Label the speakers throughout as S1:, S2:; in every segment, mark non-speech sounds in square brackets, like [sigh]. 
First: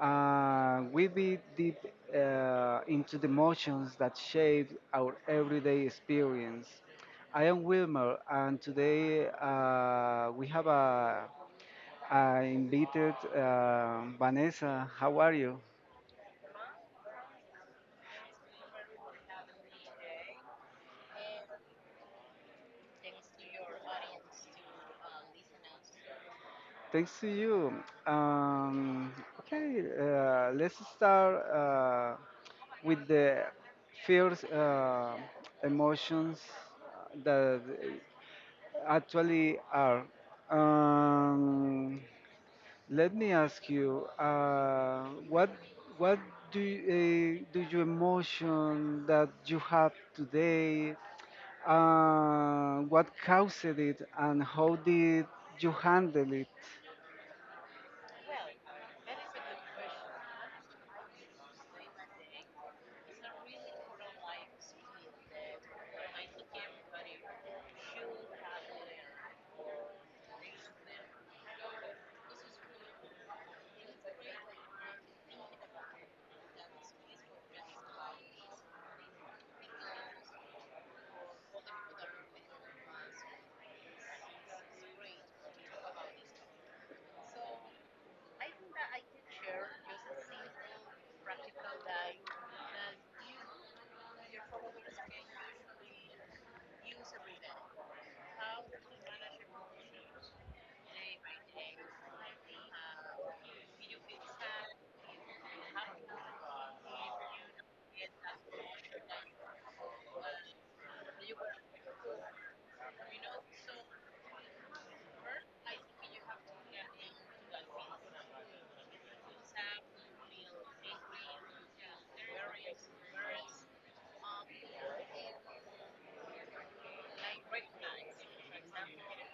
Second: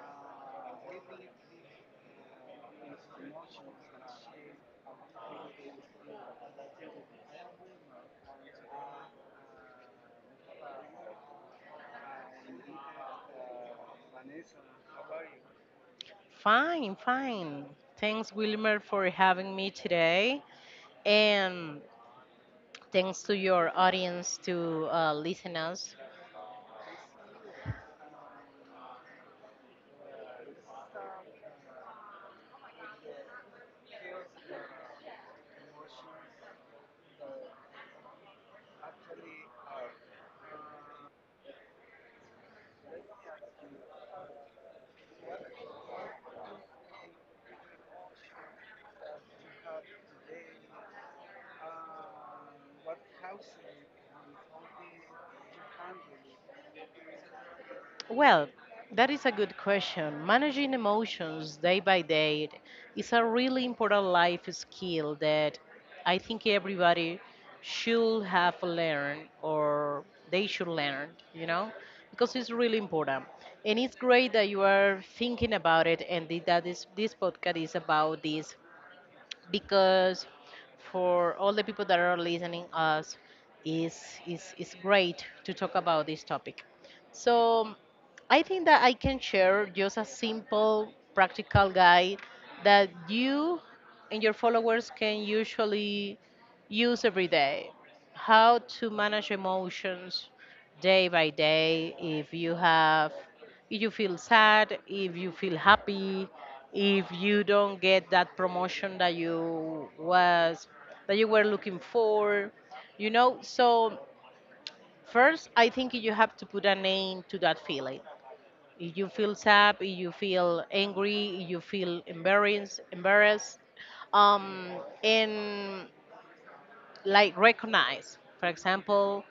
S1: We be deep into the emotions that shape our everyday experience. I am Wilmer, and today we have a invited Vanessa. How are you?
S2: Fine, fine. Thanks, Wilmer, for having me today. And thanks to your audience to listen us.
S1: Thanks to you. Um, okay, let's start with the first emotions that actually are. Um, Let me ask you, what what do you emotion that you have today? What caused it, and how did you handle it?
S2: Well, that is a good question. Managing emotions day by day is a really important life skill that I think everybody should have learned or they should learn, you know, because it's really important. And it's great that you are thinking about it and that this podcast is about this because for all the people that are listening us is great to talk about this topic. So I think that I can share just a simple practical guide that you and your followers can usually use every day how to manage emotions day by day if you have if you feel sad, if you feel happy, if you don't get that promotion that you was that you were looking for, you know. So first, I think you have to put a name to that feeling. If you feel sad, if you feel angry, if you feel embarrassed, um, and like recognize. For example,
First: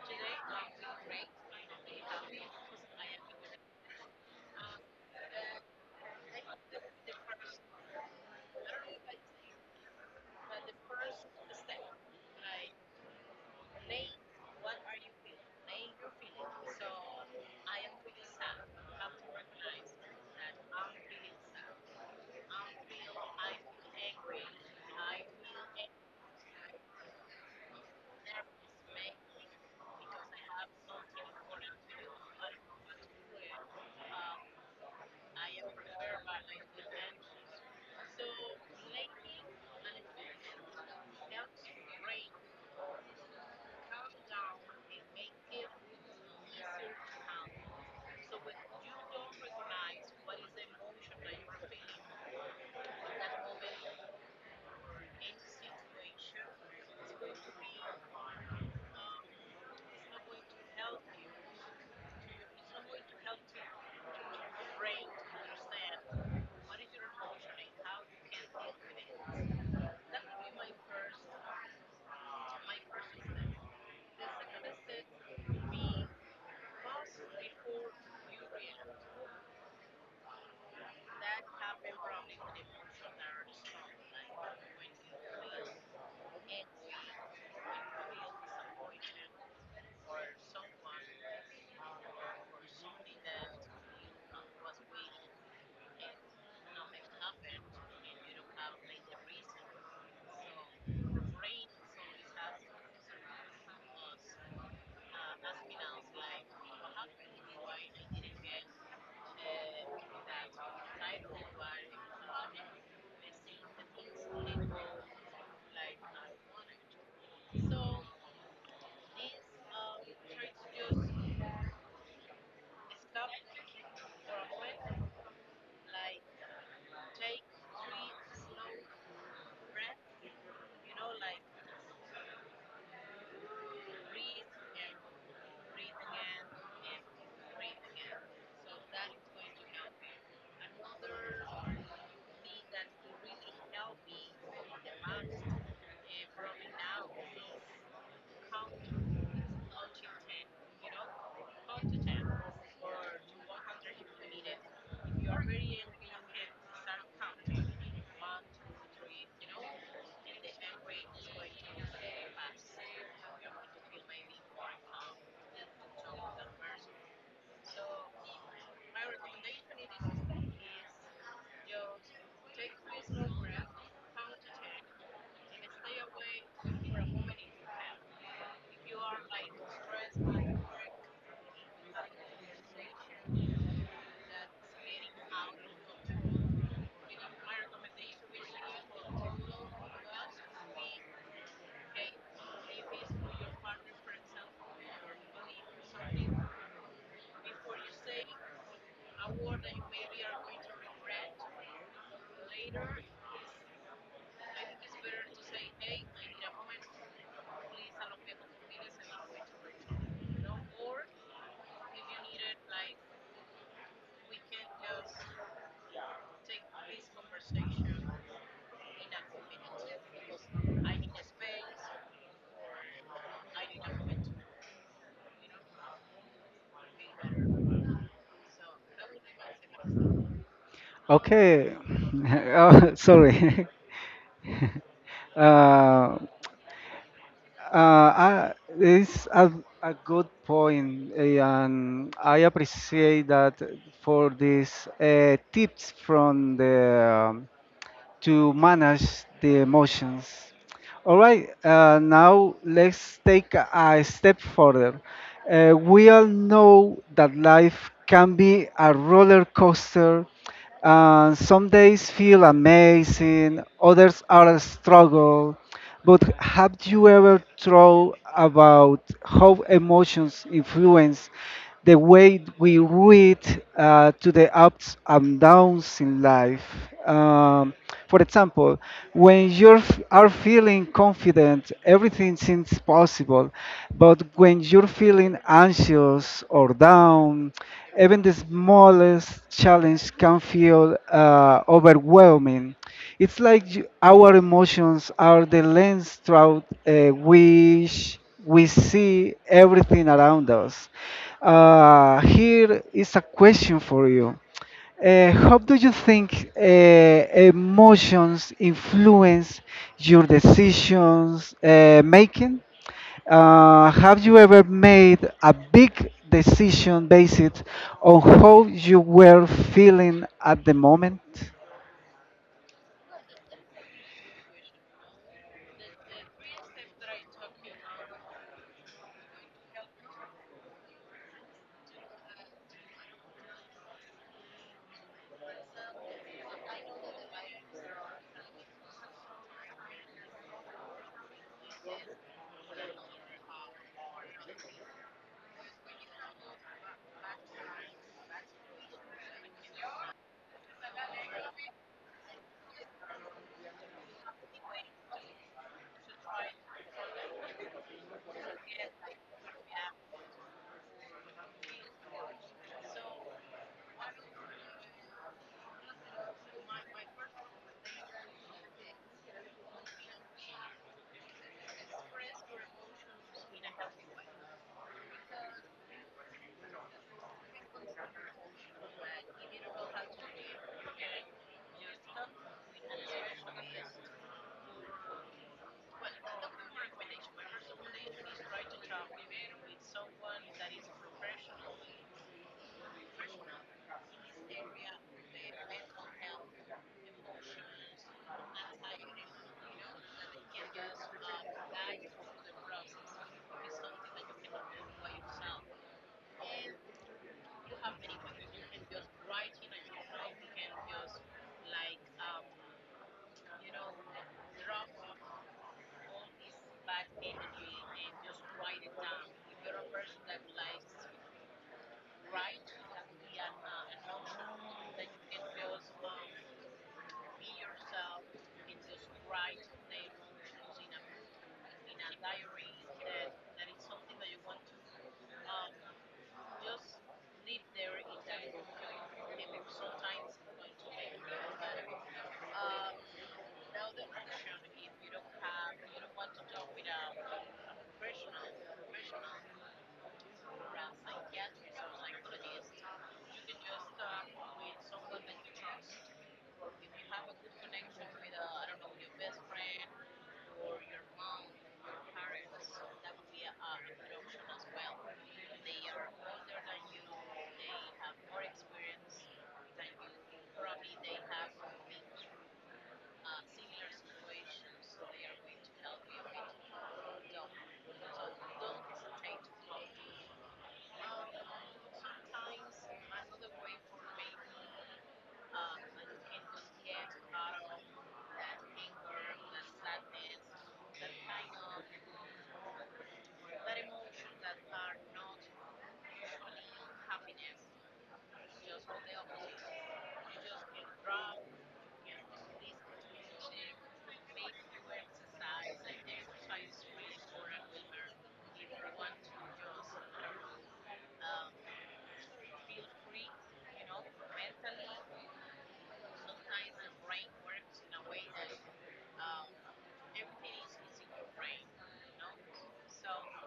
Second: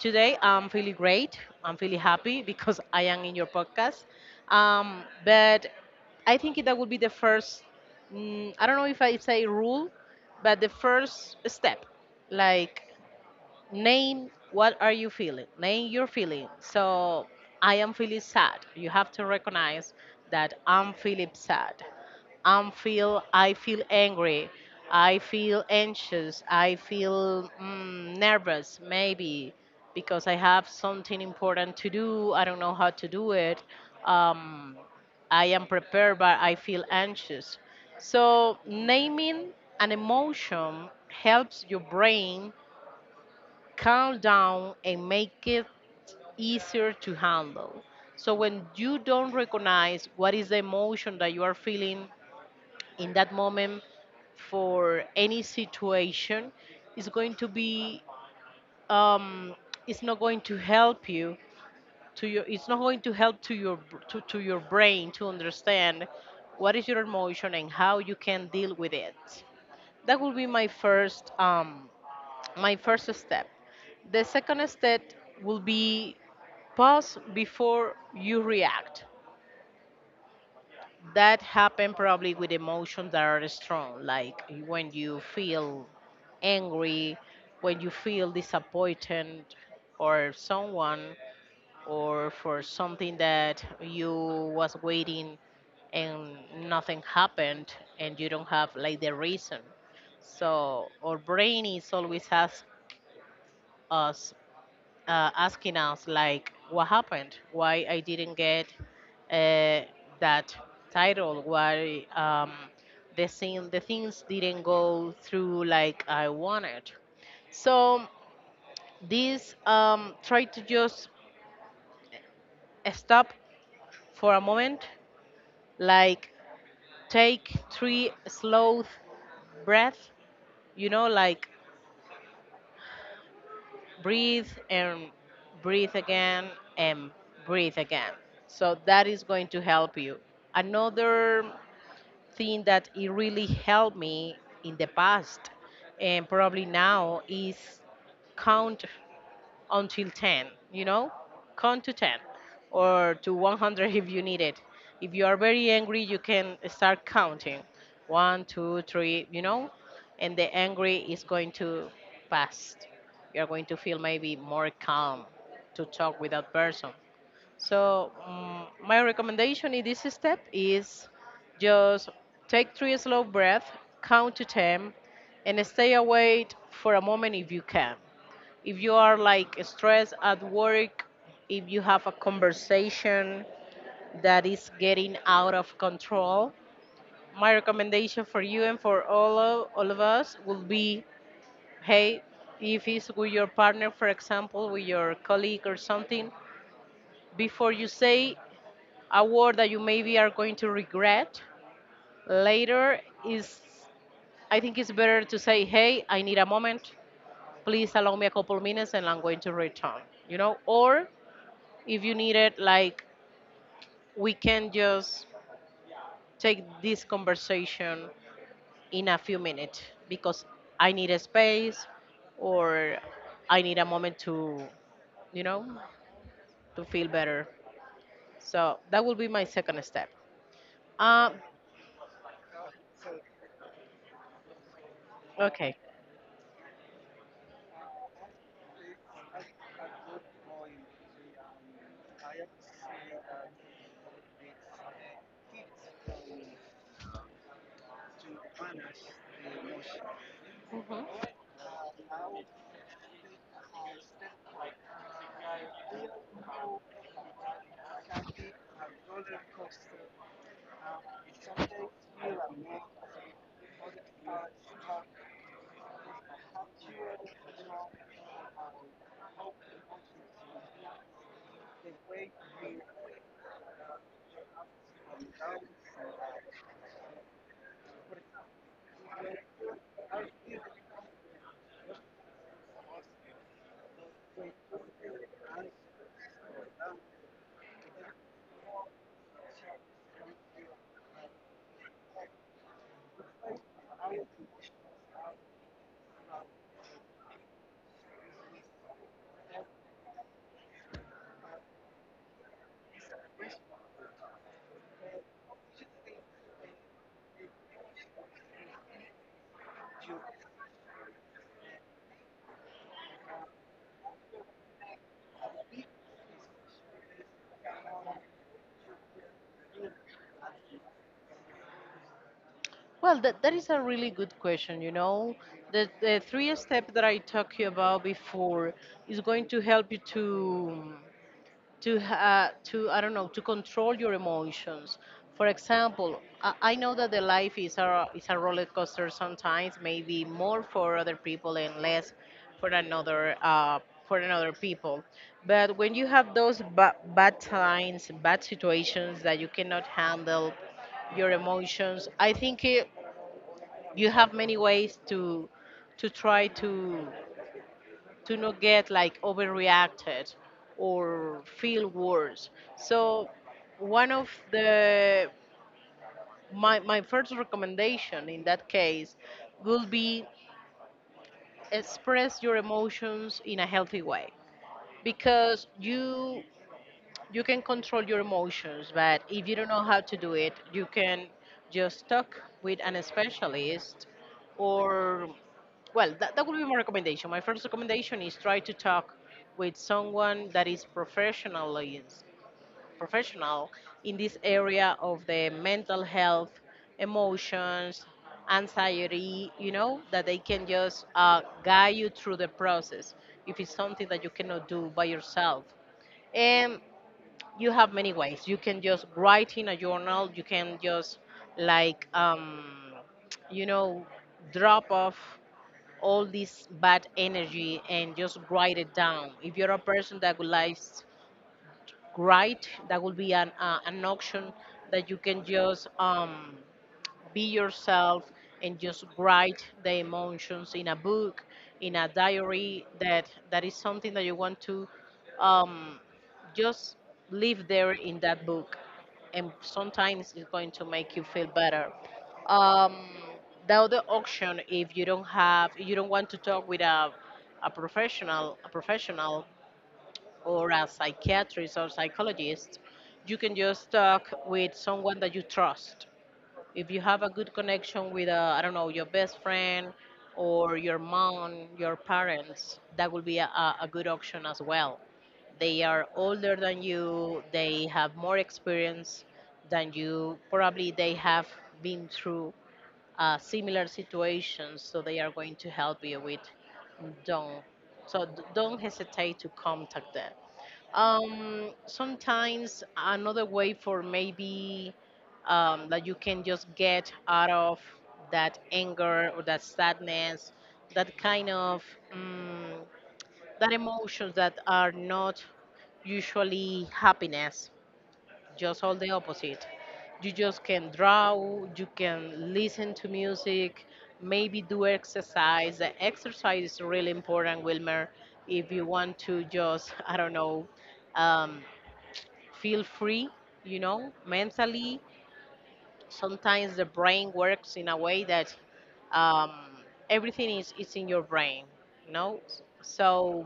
S2: today, I'm feeling great. I'm feeling happy because [laughs] I am in your podcast. But I think that would be the first, I don't know if I say rule, but the first step. Like, name what are you feeling, name your feeling. So I am feeling sad, you have to recognize that I'm feeling sad. I feel angry, I feel anxious, I feel nervous maybe because I have something important to do, I don't know how to do it. um, I am prepared but I feel anxious. So naming an emotion helps your brain calm down and make it easier to handle. So when you don't recognize what is the emotion that you are feeling in that moment for any situation, it's going to be um, it's not going to help you to your, it's not going to help to your brain to understand what is your emotion and how you can deal with it. That will be my first step. The second step will be pause before you react. That happen probably with emotions that are strong, like when you feel angry, when you feel disappointed or someone or for something that you was waiting and nothing happened and you don't have like the reason. So our brain is always us asking us like what happened, why I didn't get uh, that title, why the things didn't go through like I wanted. So this, try to just stop for a moment, like take three slow breath, you know, like breathe and breathe again and breathe again. So that is going to help you. Another thing that it really helped me in the past and probably now is count until 10, you know, count to 10 or to 100 if you need it. If you are very angry you can start counting 1, 2, 3, you know, and the angry is going to pass, you're going to feel maybe more calm to talk with that person. So my recommendation in this step is just take three slow breaths, count to 10, and stay awake for a moment if you can. If you are like stressed at work, if you have a conversation that is getting out of control, my recommendation for you and for all of us would be, hey, if it's with your partner, for example, with your colleague or something, before you say a word that you maybe are going to regret later, is I think it's better to say, hey, I need a moment. Please allow me a couple minutes and I'm going to return, you know, or if you need it, like, we can just take this conversation in a few minutes because I need a space or I need a moment to, you know, to feel better. So that will be my second step. uh,
S1: Okay. [laughs] Oh, sorry. [laughs]
S2: okay.
S1: Uh, uh, I, it's a good point, eh, and I appreciate that for these tips from the um, to manage the emotions. All
S2: Mhm.
S1: right, now let's take a step further. We all know that life can be a roller coaster, and some days feel amazing, others are a struggle. But have you ever thought about how emotions influence the way we read to the ups and downs in life? Um, for example, when you are feeling confident, everything seems possible. But when you're feeling anxious or down, even the smallest challenge can feel overwhelming. It's like our emotions are the lens through which we see everything around us. Here is a question for you. How do you think emotions influence your decisions making? Have you ever made a big decision based on how you were feeling at the moment?
S2: Well, that is a really good question, you know, the three step that I talked you about before is going to help you to I don't know, to control your emotions. For example, I know that the life is a roller coaster sometimes, maybe more for other people and less for another, for another people. But when you have those bad times, bad situations that you cannot handle your emotions, I think it, you have many ways to try to not get like overreacted or feel worse. So one of the my first recommendation in that case would be express your emotions in a healthy way because you can control your emotions but if you don't know how to do it you can just talk with an specialist or, well, that would be my recommendation. My first recommendation is try to talk with someone that is professional in this area of the mental health, emotions, anxiety. You know that they can just guide you through the process if it's something that you cannot do by yourself. And you have many ways. You can just write in a journal. You can just like you know, drop off all this bad energy and just grind it down. If you're a person that would likes grind, that will be an option that you can just, be yourself and just write the emotions in a book, in a diary. That that is something that you want to. Um, just live there in that book and sometimes it's going to make you feel better. um, the other option, if you don't want to talk with a, a professional or a psychiatrist or psychologist, you can just talk with someone that you trust. If you have a good connection with, I don't know, your best friend or your mom, your parents, that will be a good option as well. They are older than you, they have more experience than you, probably they have been through similar situations, so they are going to help you with. Don't so d- Don't hesitate to contact them. Sometimes another way for maybe that you can just get out of that anger or that sadness, that kind of um, that emotions that are not usually happiness, just all the opposite. You just can draw, you can listen to music, maybe do exercise. The exercise is really important, Wilmer, if you want to just, [laughs] I don't know, um, feel free, you know, mentally. Sometimes the brain works in a way that, um, everything is in your brain, you know. So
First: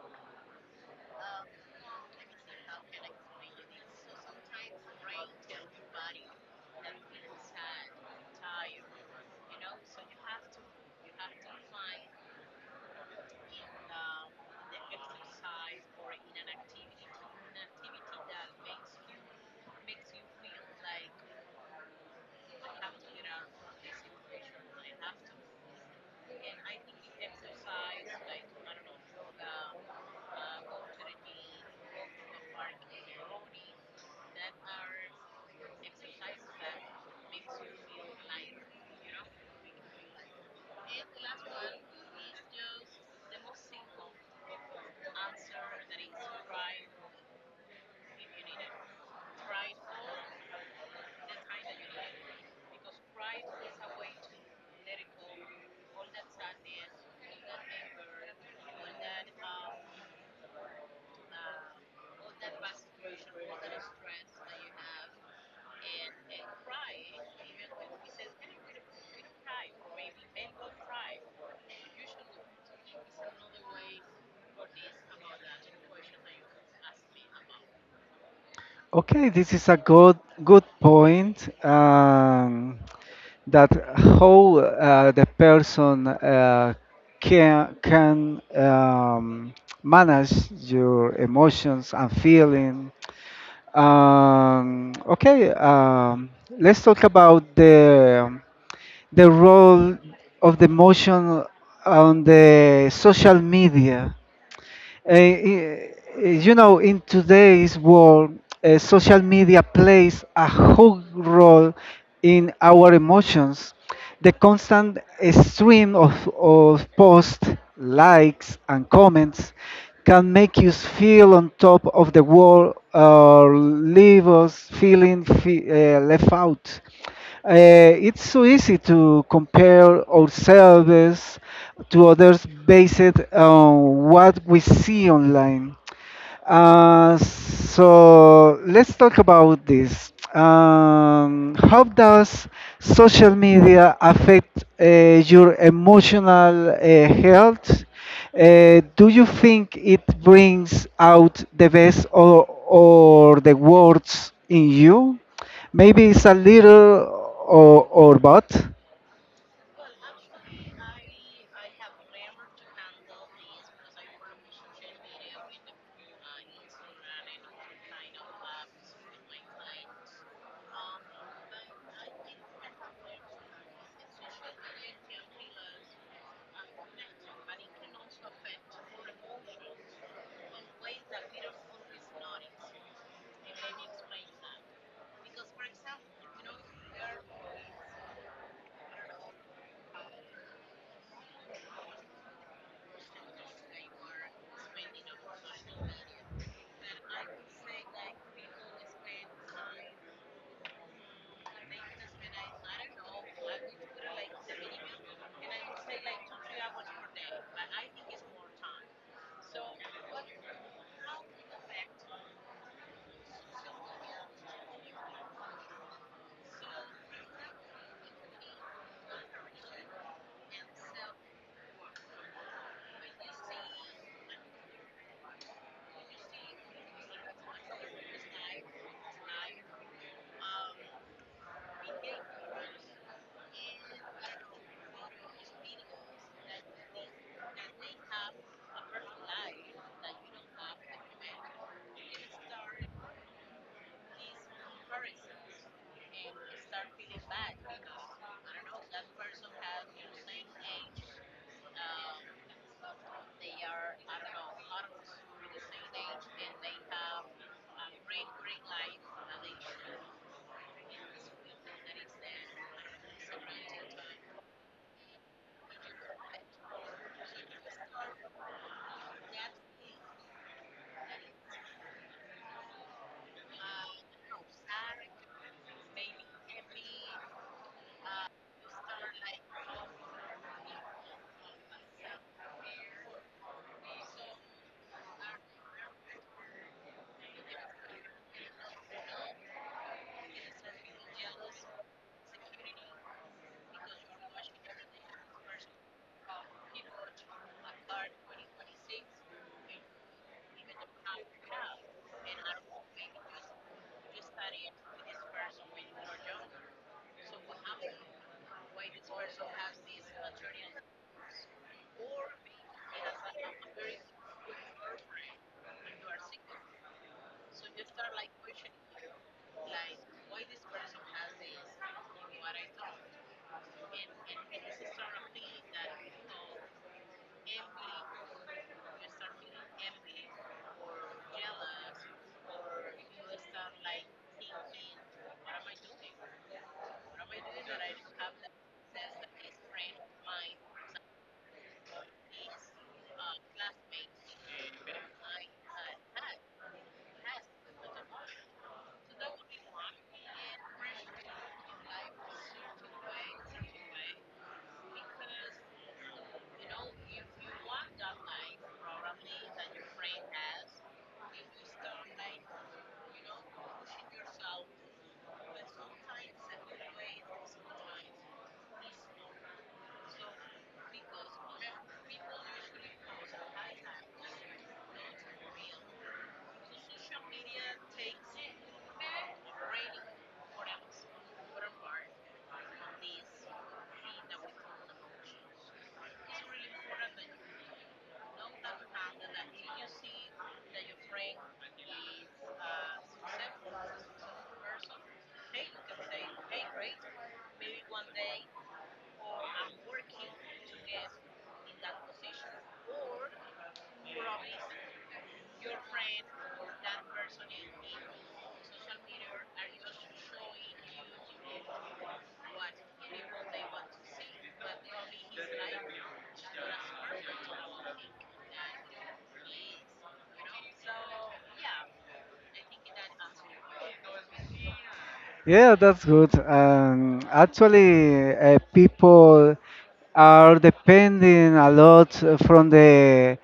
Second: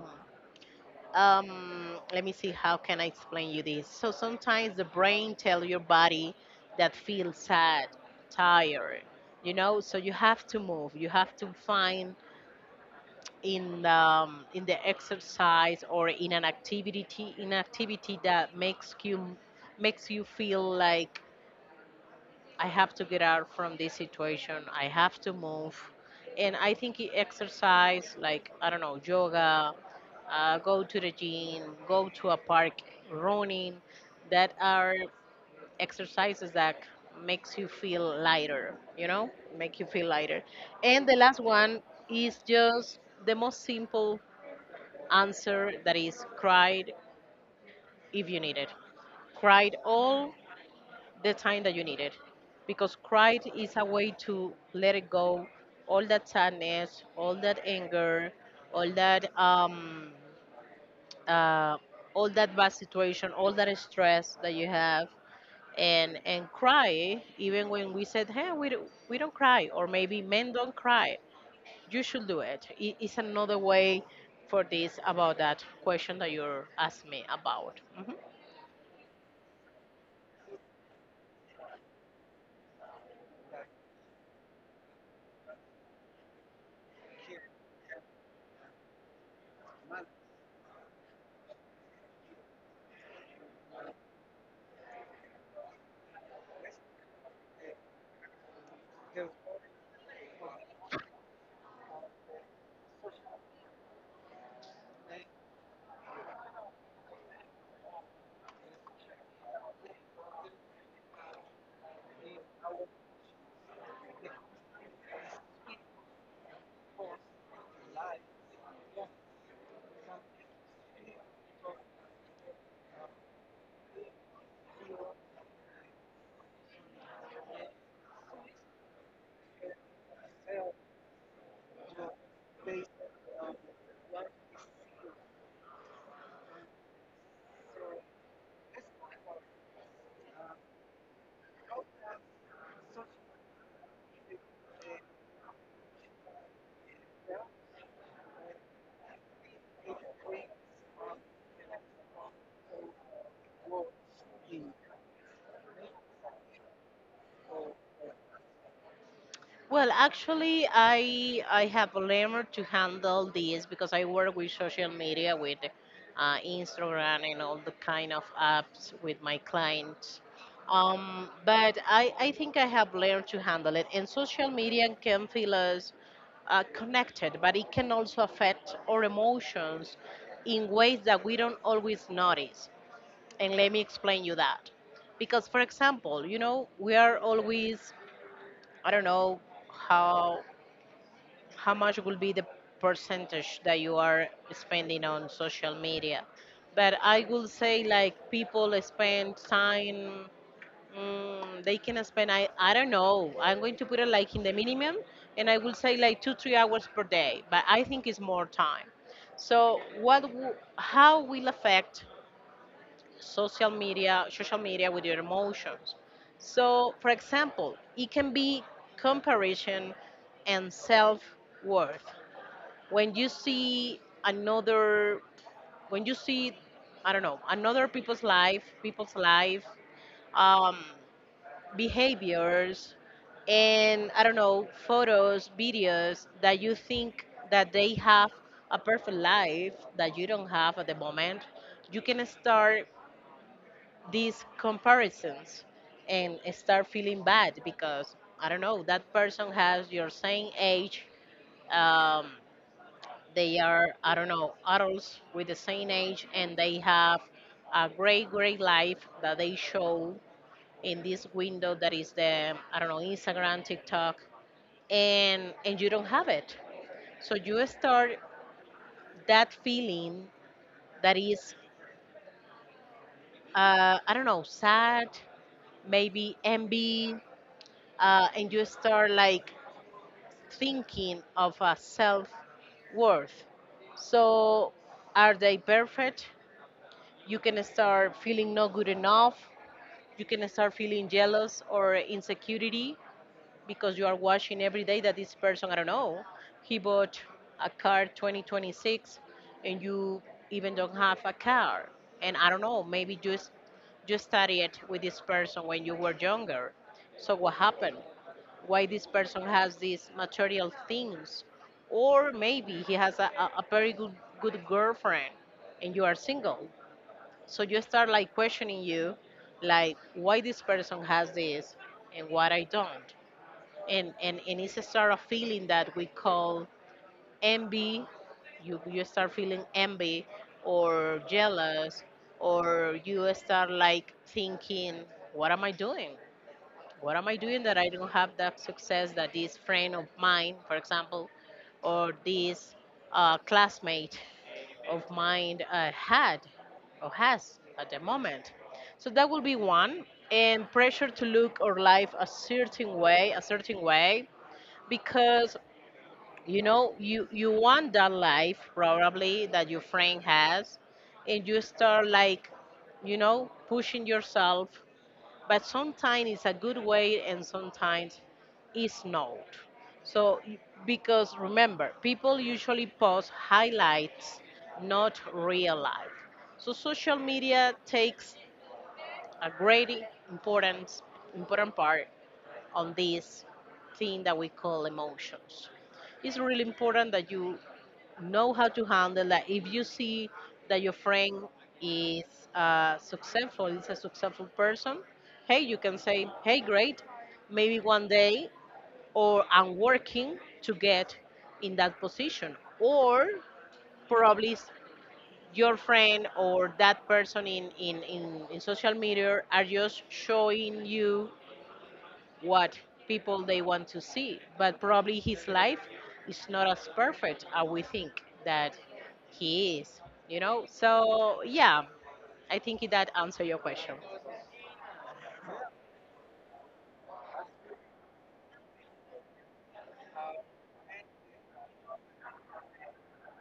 S2: let me see how can I explain you this. So sometimes the brain tell your body that feel sad, tired, you know. So you have to move. You have to find in the exercise or in an activity, in activity that makes you feel like I have to get out from this situation. I have to move. And I think exercise, like, I don't know, yoga, go to the gym, go to a park, running, that are exercises that makes you feel lighter, you know, make you feel lighter. And the last one is just the most simple answer, that is cried if you need it. Cried all the time that you needed because pride is a way to let it go, all that sadness, all that anger, all that um uh all that bad situation, all that stress that you have. And cry, even when we said, hey, we don't cry, or maybe men don't cry, you should do it. It is another way for this about that question that you're asking me about.
S1: Okay, this is a good point. That how the person can manage your emotions and feeling. Okay, let's talk about the role of the emotion on the social media. Uh, i- you know, in today's world, social media plays a huge role in our emotions. The constant stream of posts, likes, and comments can make you feel on top of the world or leave us feeling left out. It's so easy to compare ourselves to others based on what we see online. So let's talk about this. How does social media affect your emotional health? Do you think it brings out the best or the worst in you? Maybe it's a little or both.
S2: Well, actually, I have learned to handle this because I work with social media, with Instagram and all the kind of apps with my clients. But I think I have learned to handle it. And social media can feel us connected, but it can also affect our emotions in ways that we don't always notice. And let me explain you that. Because, for example, we are always, I don't know how how much will be the percentage that you are spending on social media, but I will say like people spend time. They can spend, I don't know, I'm going to put it like in the minimum, and I will say like 2 3 hours per day, but I think it's more time. So what how will affect social media, social media with your emotions? So, for example, it can be comparison and self worth. When you see another, when you see I don't know, another people's life, people's life. um, Behaviors and, I don't know, photos, videos that you think that they have a perfect life that you don't have at the moment. You can start these comparisons and start feeling bad because, I don't know, that person has your same age. um, they are, I don't know, adults with the same age, and they have a great, great life that they show in this window that is the, I don't know, Instagram, TikTok, and you don't have it. So you start that feeling that is, I don't know, sad, maybe envy, and you start like thinking of a self worth. So, are they perfect? You can start feeling not good enough. You can start feeling jealous or insecurity because you are watching every day that this person, I don't know, he bought a car 2026, and you even don't have a car. And I don't know, maybe just you studied with this person when you were younger. So what happened? Why this person has these material things? Or maybe he has a, a very good girlfriend and you are single. So you start like questioning you, like why this person has this and what I don't. And it's a sort of feeling that we call envy. You start feeling envy or jealous, or you start like thinking, what am I doing? What am I doing that I don't have that success that this friend of mine, for example, or this classmate of mine had or has at the moment? So that will be one. And pressure to look or life a certain way, because you know you want that life probably that your friend has, and you start like, you know, pushing yourself. But sometimes it's a good way, and sometimes it's not. So, y- because remember, people usually post highlights, not real life. So, social media takes a great important part on this thing that we call emotions. It's really important that you know how to handle that. If you see that your friend is successful, is a successful person, hey, you can say, hey, great, maybe one day, or I'm working to get in that position, or probably s- your friend or that person in, in social media are just showing you what people they want to see. But probably his life is not as perfect as we think that he is, you know? So, yeah, I think that answer your question.
S1: Yeah, that's good. Actually, people are depending a lot from the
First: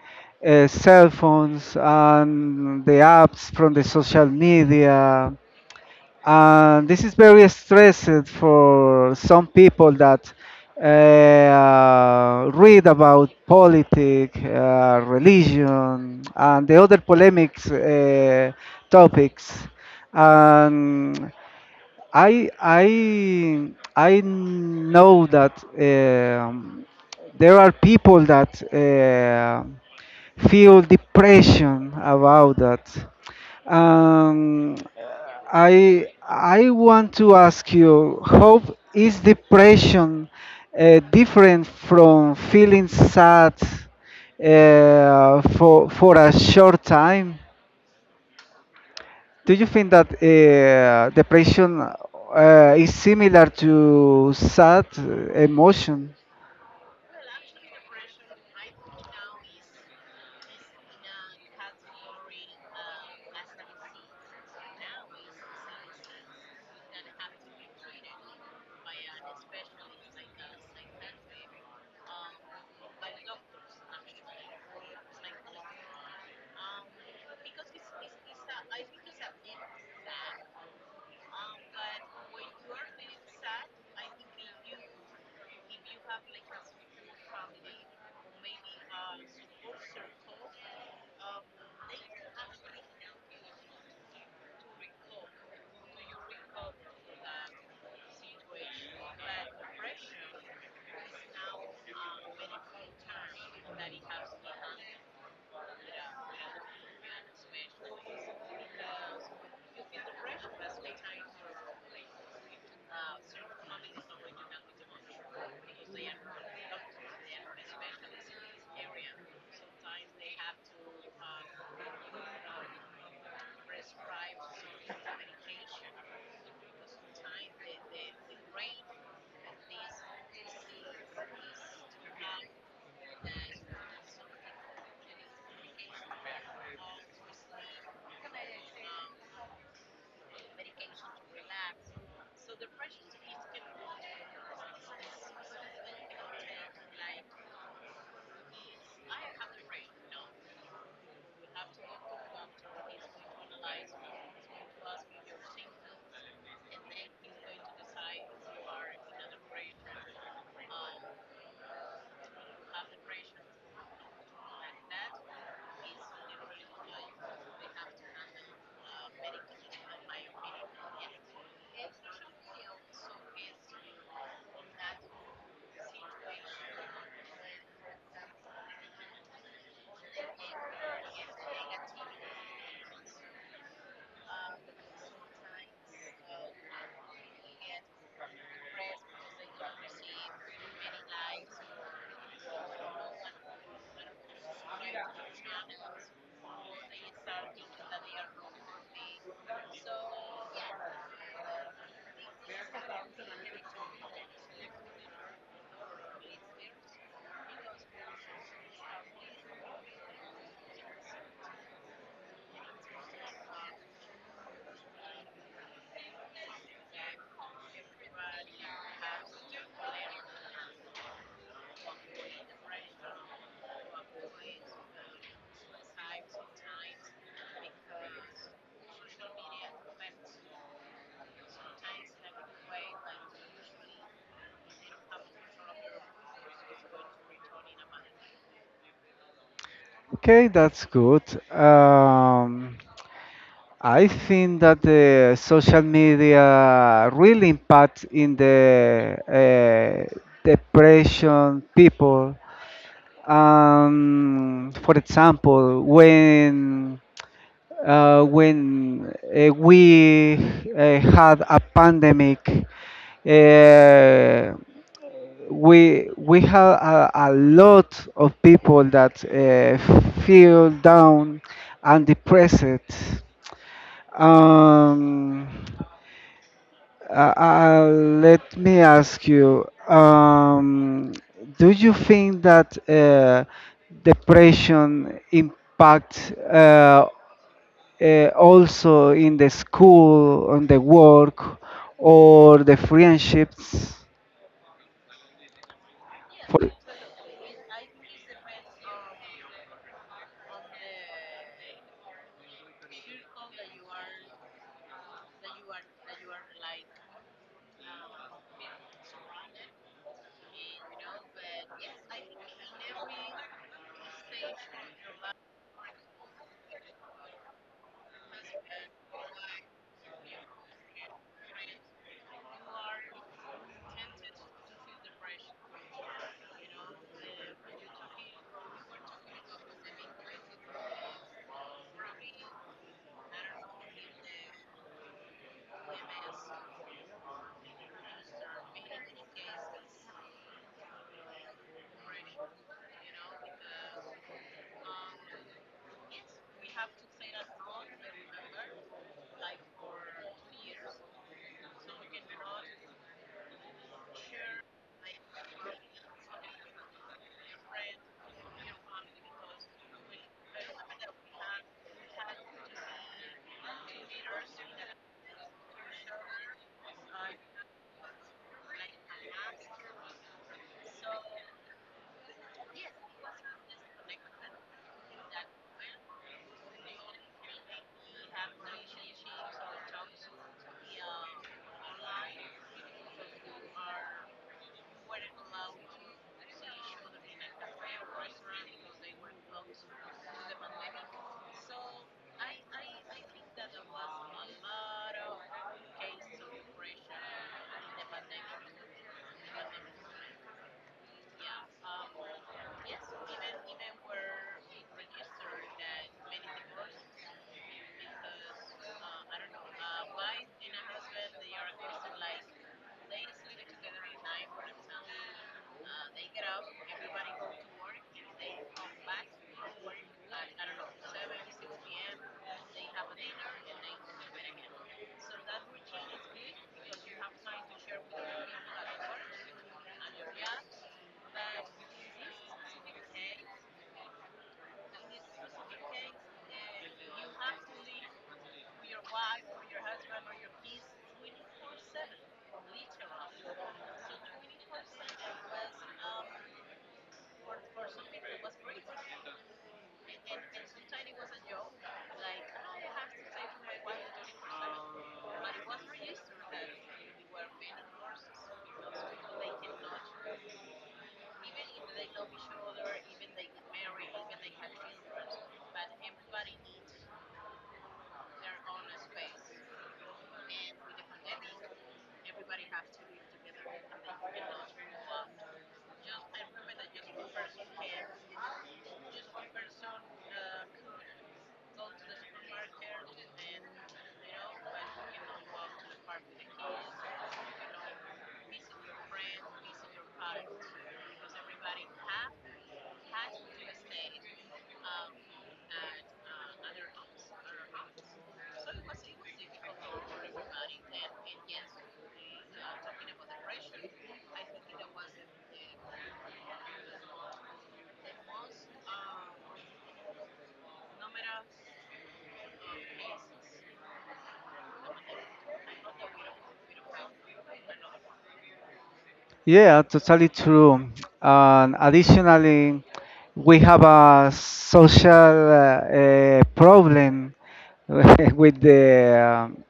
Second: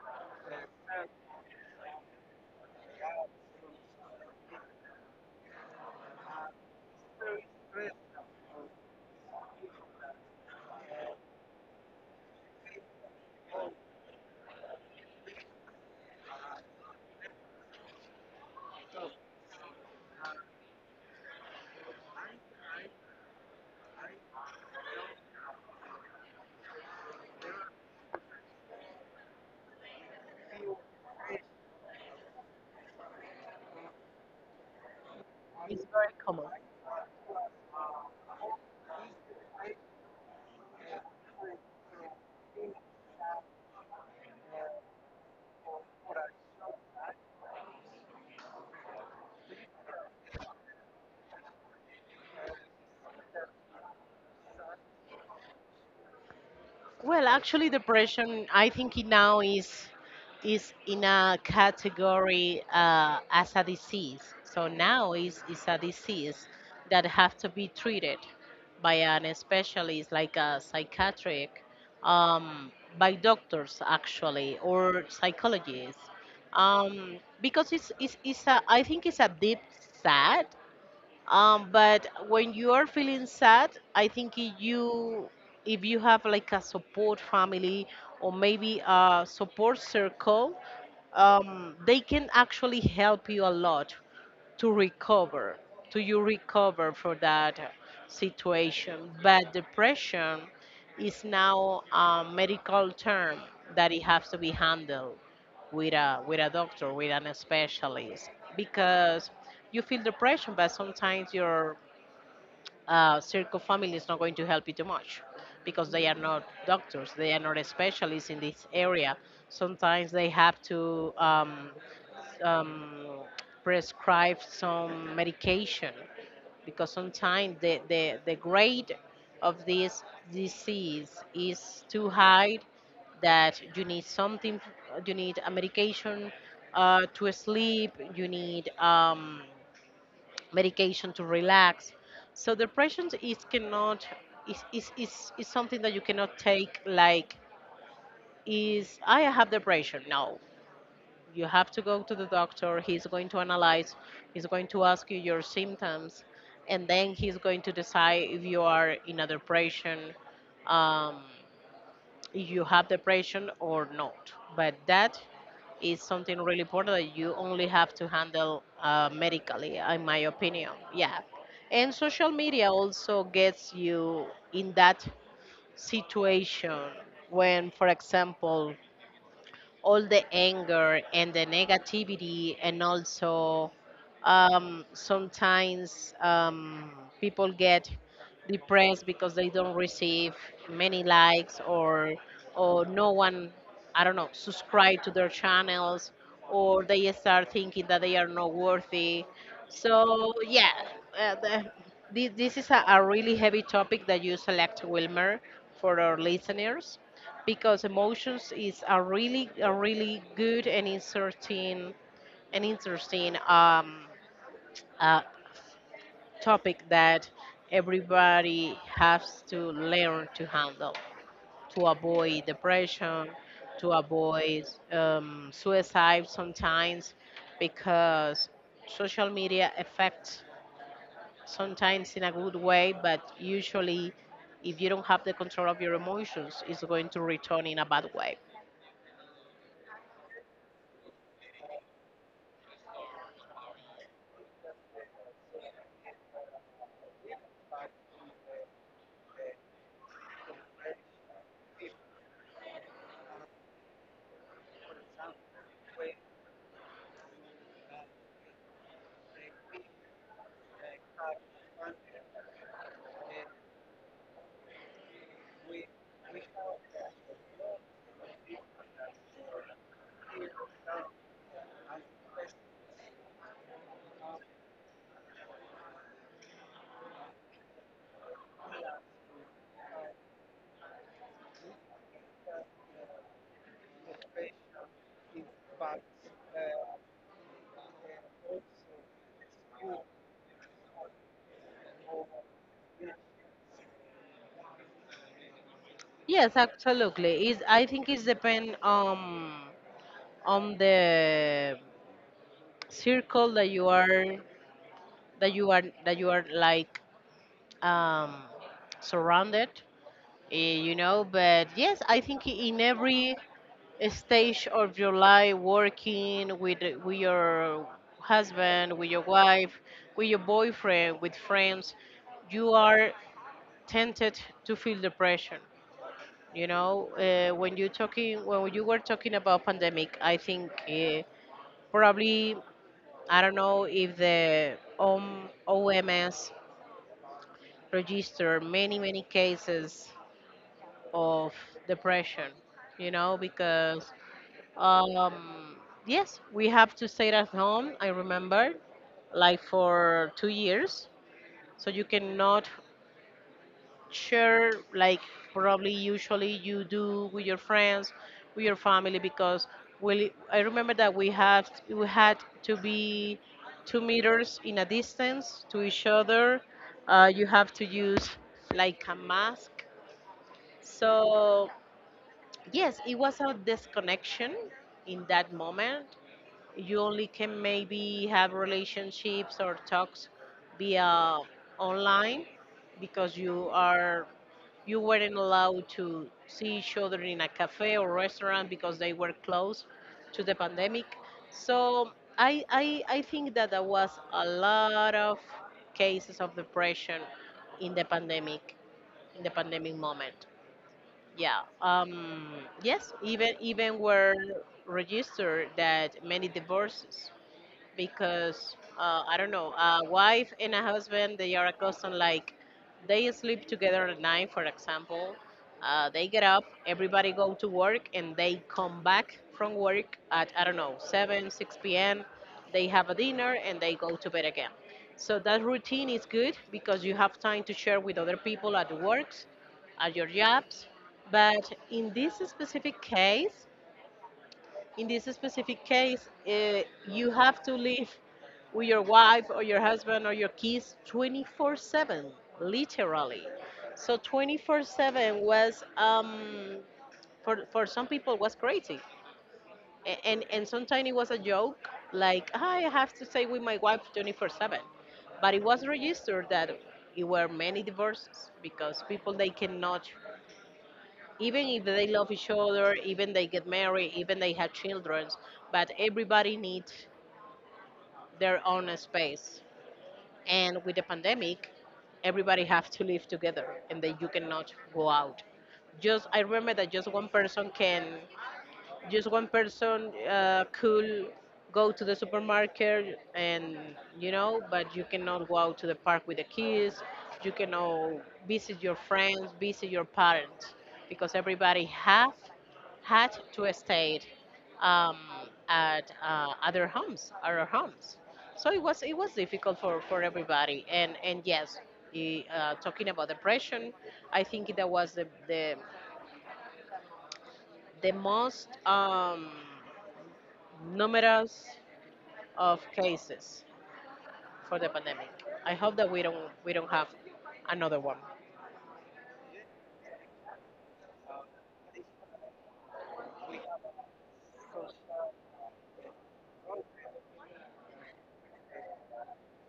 S1: cell phones and the apps from the social media, and this is very stressed for some people that read about politics, religion, and the other polemics topics. And. I know that there are people that feel depression about that. Um,
S2: It's
S1: I
S2: very common.
S1: I want to ask you, how is depression different from feeling sad for a short time? Do you think that depression is similar to sad emotion?
S2: Well, actually, depression, I think it now is in a category as a disease. So now is a disease that have to be treated by an specialist, like a psychiatric, um, by doctors actually, or psychologists, because it's a, I think it's a deep sad. But when you are feeling sad, I think if you have like a support family, or maybe a support circle, they can actually help you a lot to recover, to you recover for that situation. But depression is now a medical term that it has to be handled with a doctor, with an specialist, because you feel depression, but sometimes your circle family is not going to help you too much because they are not doctors, they are not specialists in this area. Sometimes they have to um, prescribe some medication, because sometimes the, the grade of this disease is too high that you need something, you need a medication to sleep, you need. Medication to relax. So depression is cannot is something that you cannot take like is I have depression. No. You have to go to the doctor, he's going to analyze, he's going to ask you your symptoms, and then he's going to decide if you are in a depression. Um, if you have depression or not. But that is something really important that you only have to handle medically, in my opinion. Yeah. And social media also gets you in that situation when, for example, all the anger and the negativity, and also sometimes people get depressed because they don't receive many likes, or no one, I don't know, subscribe to their channels, or they start thinking that they are not worthy. So yeah, uh, the, this is a really heavy topic that you select, Wilmer, for our listeners, because emotions is a really, a really good and interesting, an interesting uh, topic that everybody has to learn to handle, to avoid depression, to avoid suicide sometimes, because social media affects sometimes in a good way, but usually if you don't have the control of your emotions, it's going to return in a bad way.
S1: Okay, that's good. Um, I think that the social media really impact in the uh, depression people. For example, when we had a pandemic, uh, we had a lot of people that feel down and depressed. Um, let me ask you, do you think that depression impacts also in the school, on the work, or the friendships.
S2: Yes,
S1: For,
S2: absolutely. Is I think it's depend on the circle that you are, that you are like um surrounded, you know. But yes, I think in every stage of your life, working with your husband, with your wife, with your boyfriend, with friends, you are tempted to feel depression. You know, when you were talking about pandemic, I think probably I don't know if the OM, OMS registered many cases of depression. You know, because um, yes, we have to stay at home. I remember, like for 2 years, so you cannot share like probably usually you do with your friends, with your family, because we I remember that we have we had to be 2 meters in a distance to each other. You have to use like a mask. So yes, it was a disconnection in that moment. You only can maybe have relationships or talks via online, because you weren't allowed to see each other in a cafe or restaurant because they were closed to the pandemic. So I think that there was a lot of cases of depression in the pandemic, in the pandemic moment. Yeah. Yes, even were registered that many divorces, because I don't know, a wife and a husband, they are accustomed like they sleep together at night, for example. They get up, everybody go to work, and they come back from work at, I don't know, 7, 6 p.m. They have a dinner and they go to bed again. So that routine is good because you have time to share with other people at works, at your jobs. But in this specific case, in this specific case, uh, you have to live with your wife or your husband or your kids 24/7, literally. So 24/7 was, for, some people, was crazy. And sometimes it was a joke, like, I have to stay with my wife 24/7. But it was registered that it were many divorces because people, they cannot, even if they love each other, even they get married, even they have children, but everybody needs their own space. And with the pandemic, everybody have to live together, and that you cannot go out. Just I remember that just one person can just one person could go to the supermarket. And you know, but you cannot go out to the park with the kids, you cannot visit your friends, visit your parents, because everybody have had to stay um, at other homes our homes. So it was, difficult for everybody. And yes, talking about depression, I think that was the most numerous of cases for the pandemic. I hope that we don't, have another one.
S1: yeah, totally true. And additionally, we have a social problem [laughs] with the um,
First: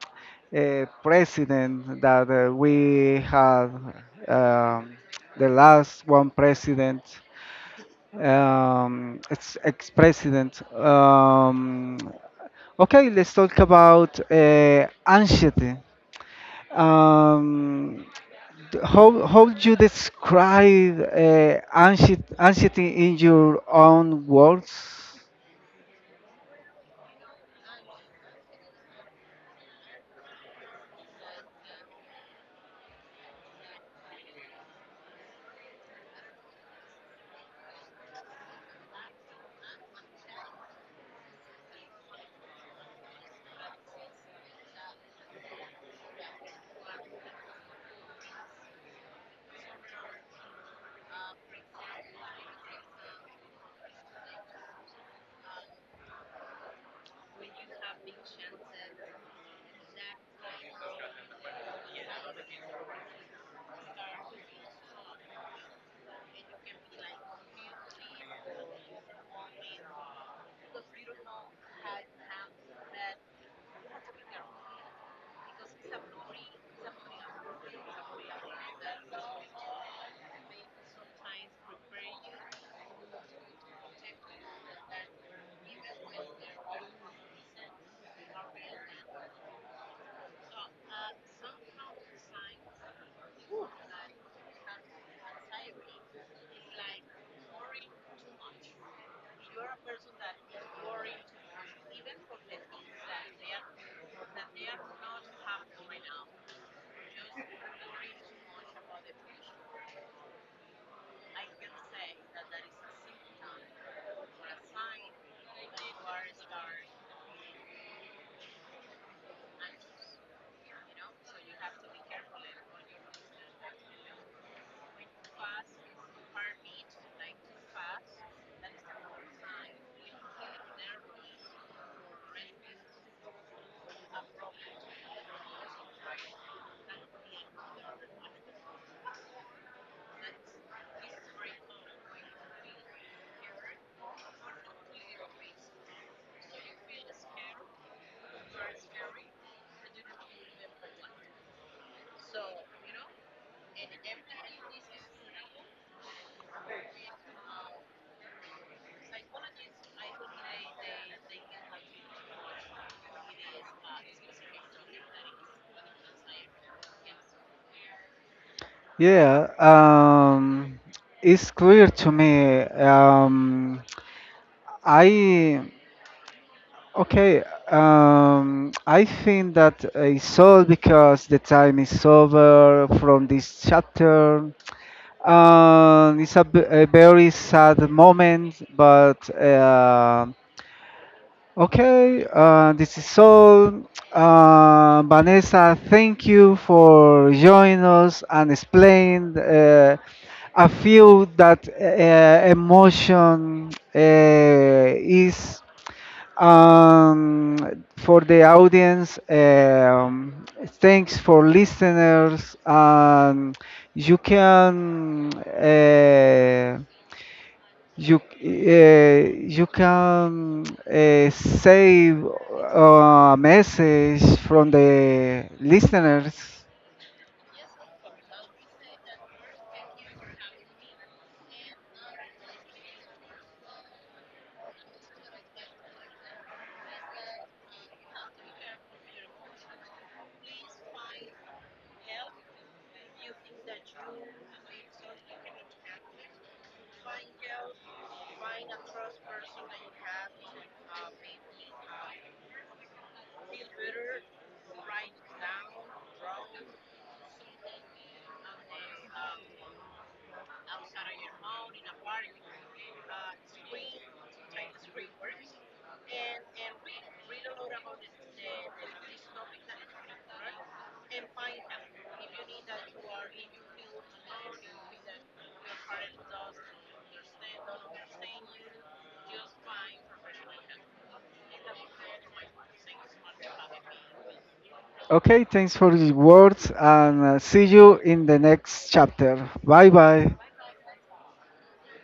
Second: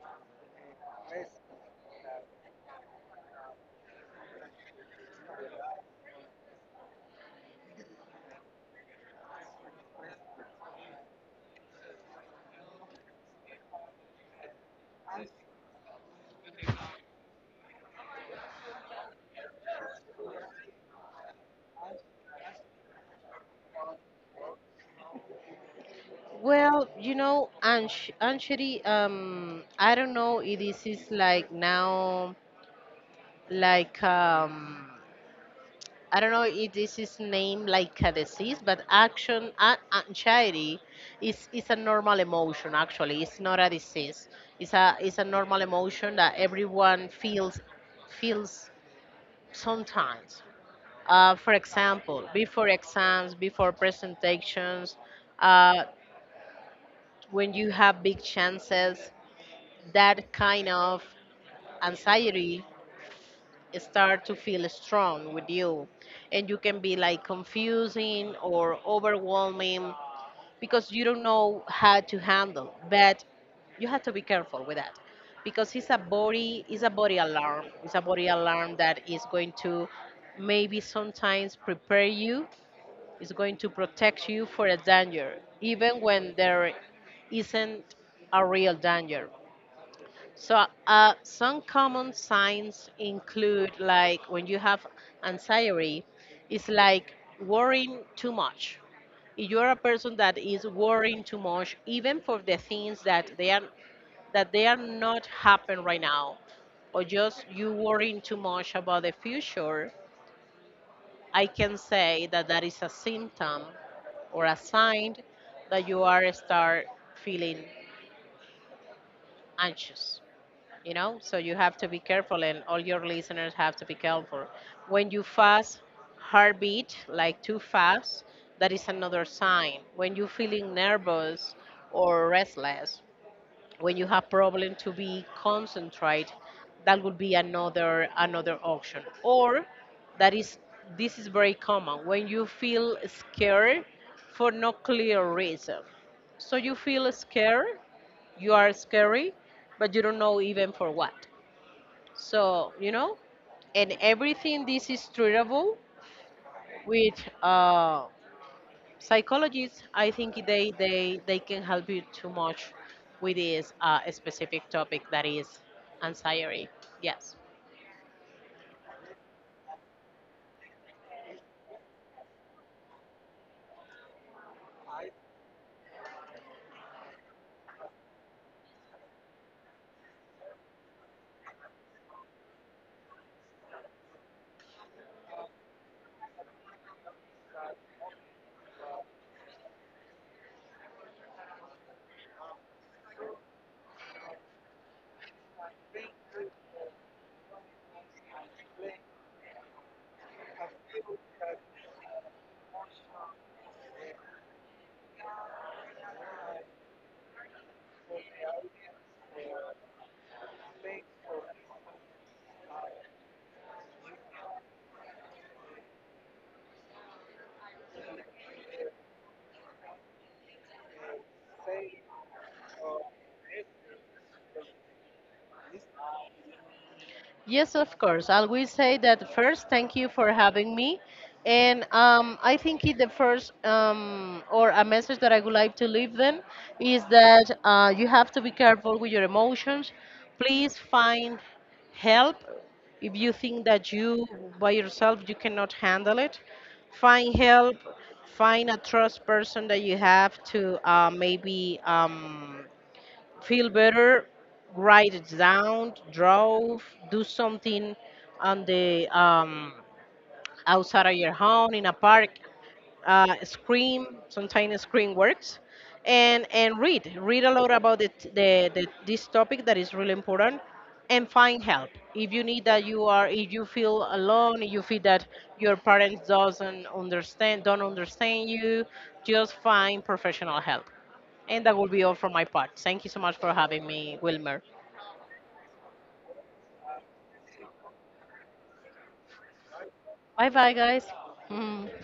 S1: uh, president that we had, um, the last one president. Ex-president. Okay, let's talk about anxiety. Um, how would you describe anxiety in your own words?
S2: Well, you know, anxiety. I don't know if this is like now, like I don't know if this is named like a disease, but anxiety is a normal emotion. Actually, it's not a disease. It's a, it's a normal emotion that everyone feels sometimes. For example, before exams, before presentations, uh, when you have big chances, that kind of anxiety start to feel strong with you, and you can be like confusing or overwhelming because you don't know how to handle. But you have to be careful with that, because it's a body alarm, it's a body alarm that is going to maybe sometimes prepare you, is going to protect you for a danger, even when there isn't a real danger. So, some common signs include like when you have anxiety, it's like worrying too much. If you're a person that is worrying too much, even for the things that they are, not happening right now, or just you worrying too much about the future, I can say that that is a symptom or a sign that you are start feeling anxious. You know, so you have to be careful, and all your listeners have to be careful. When you fast, heartbeat like too fast, that is another sign. When you're feeling nervous or restless, when you have problem to be concentrate, that would be another, option. Or that is, this is very common when you feel scared for no clear reason, so you feel scared, you are scary, but you don't know even for what. So you know, and everything this is treatable with uh, psychologists. I think they can help you too much with this specific topic that is anxiety, yes.
S1: Yeah, it's clear to me. I Okay, I think that it's all because the time is over from this chapter. It's a very sad moment, but okay, this is all. Vanessa, thank you for joining us and explain I feel that emotion is um, for the audience, thanks for listeners. You can you can save a message from the listeners.
S2: Yes, of course. I will say that first, thank you for having me. And I think the first or a message that I would like to leave them is that you have to be careful with your emotions. Please find help if you think that you by yourself you cannot handle it. Find help. Find a trust person that you have to, maybe feel better, write it down, draw, do something on the outside of your home, in a park. Scream, sometimes scream works, and read, read a lot about the this topic that is really important, and find help if you need that. You are, if you feel alone, if you feel that your parents doesn't understand, don't understand you, just find professional help. And that will be all from my part. Thank you so much for having me, Wilmer.
S1: Okay, thanks for the words and see you in the next chapter. Bye bye.
S2: Bye bye, guys. [laughs]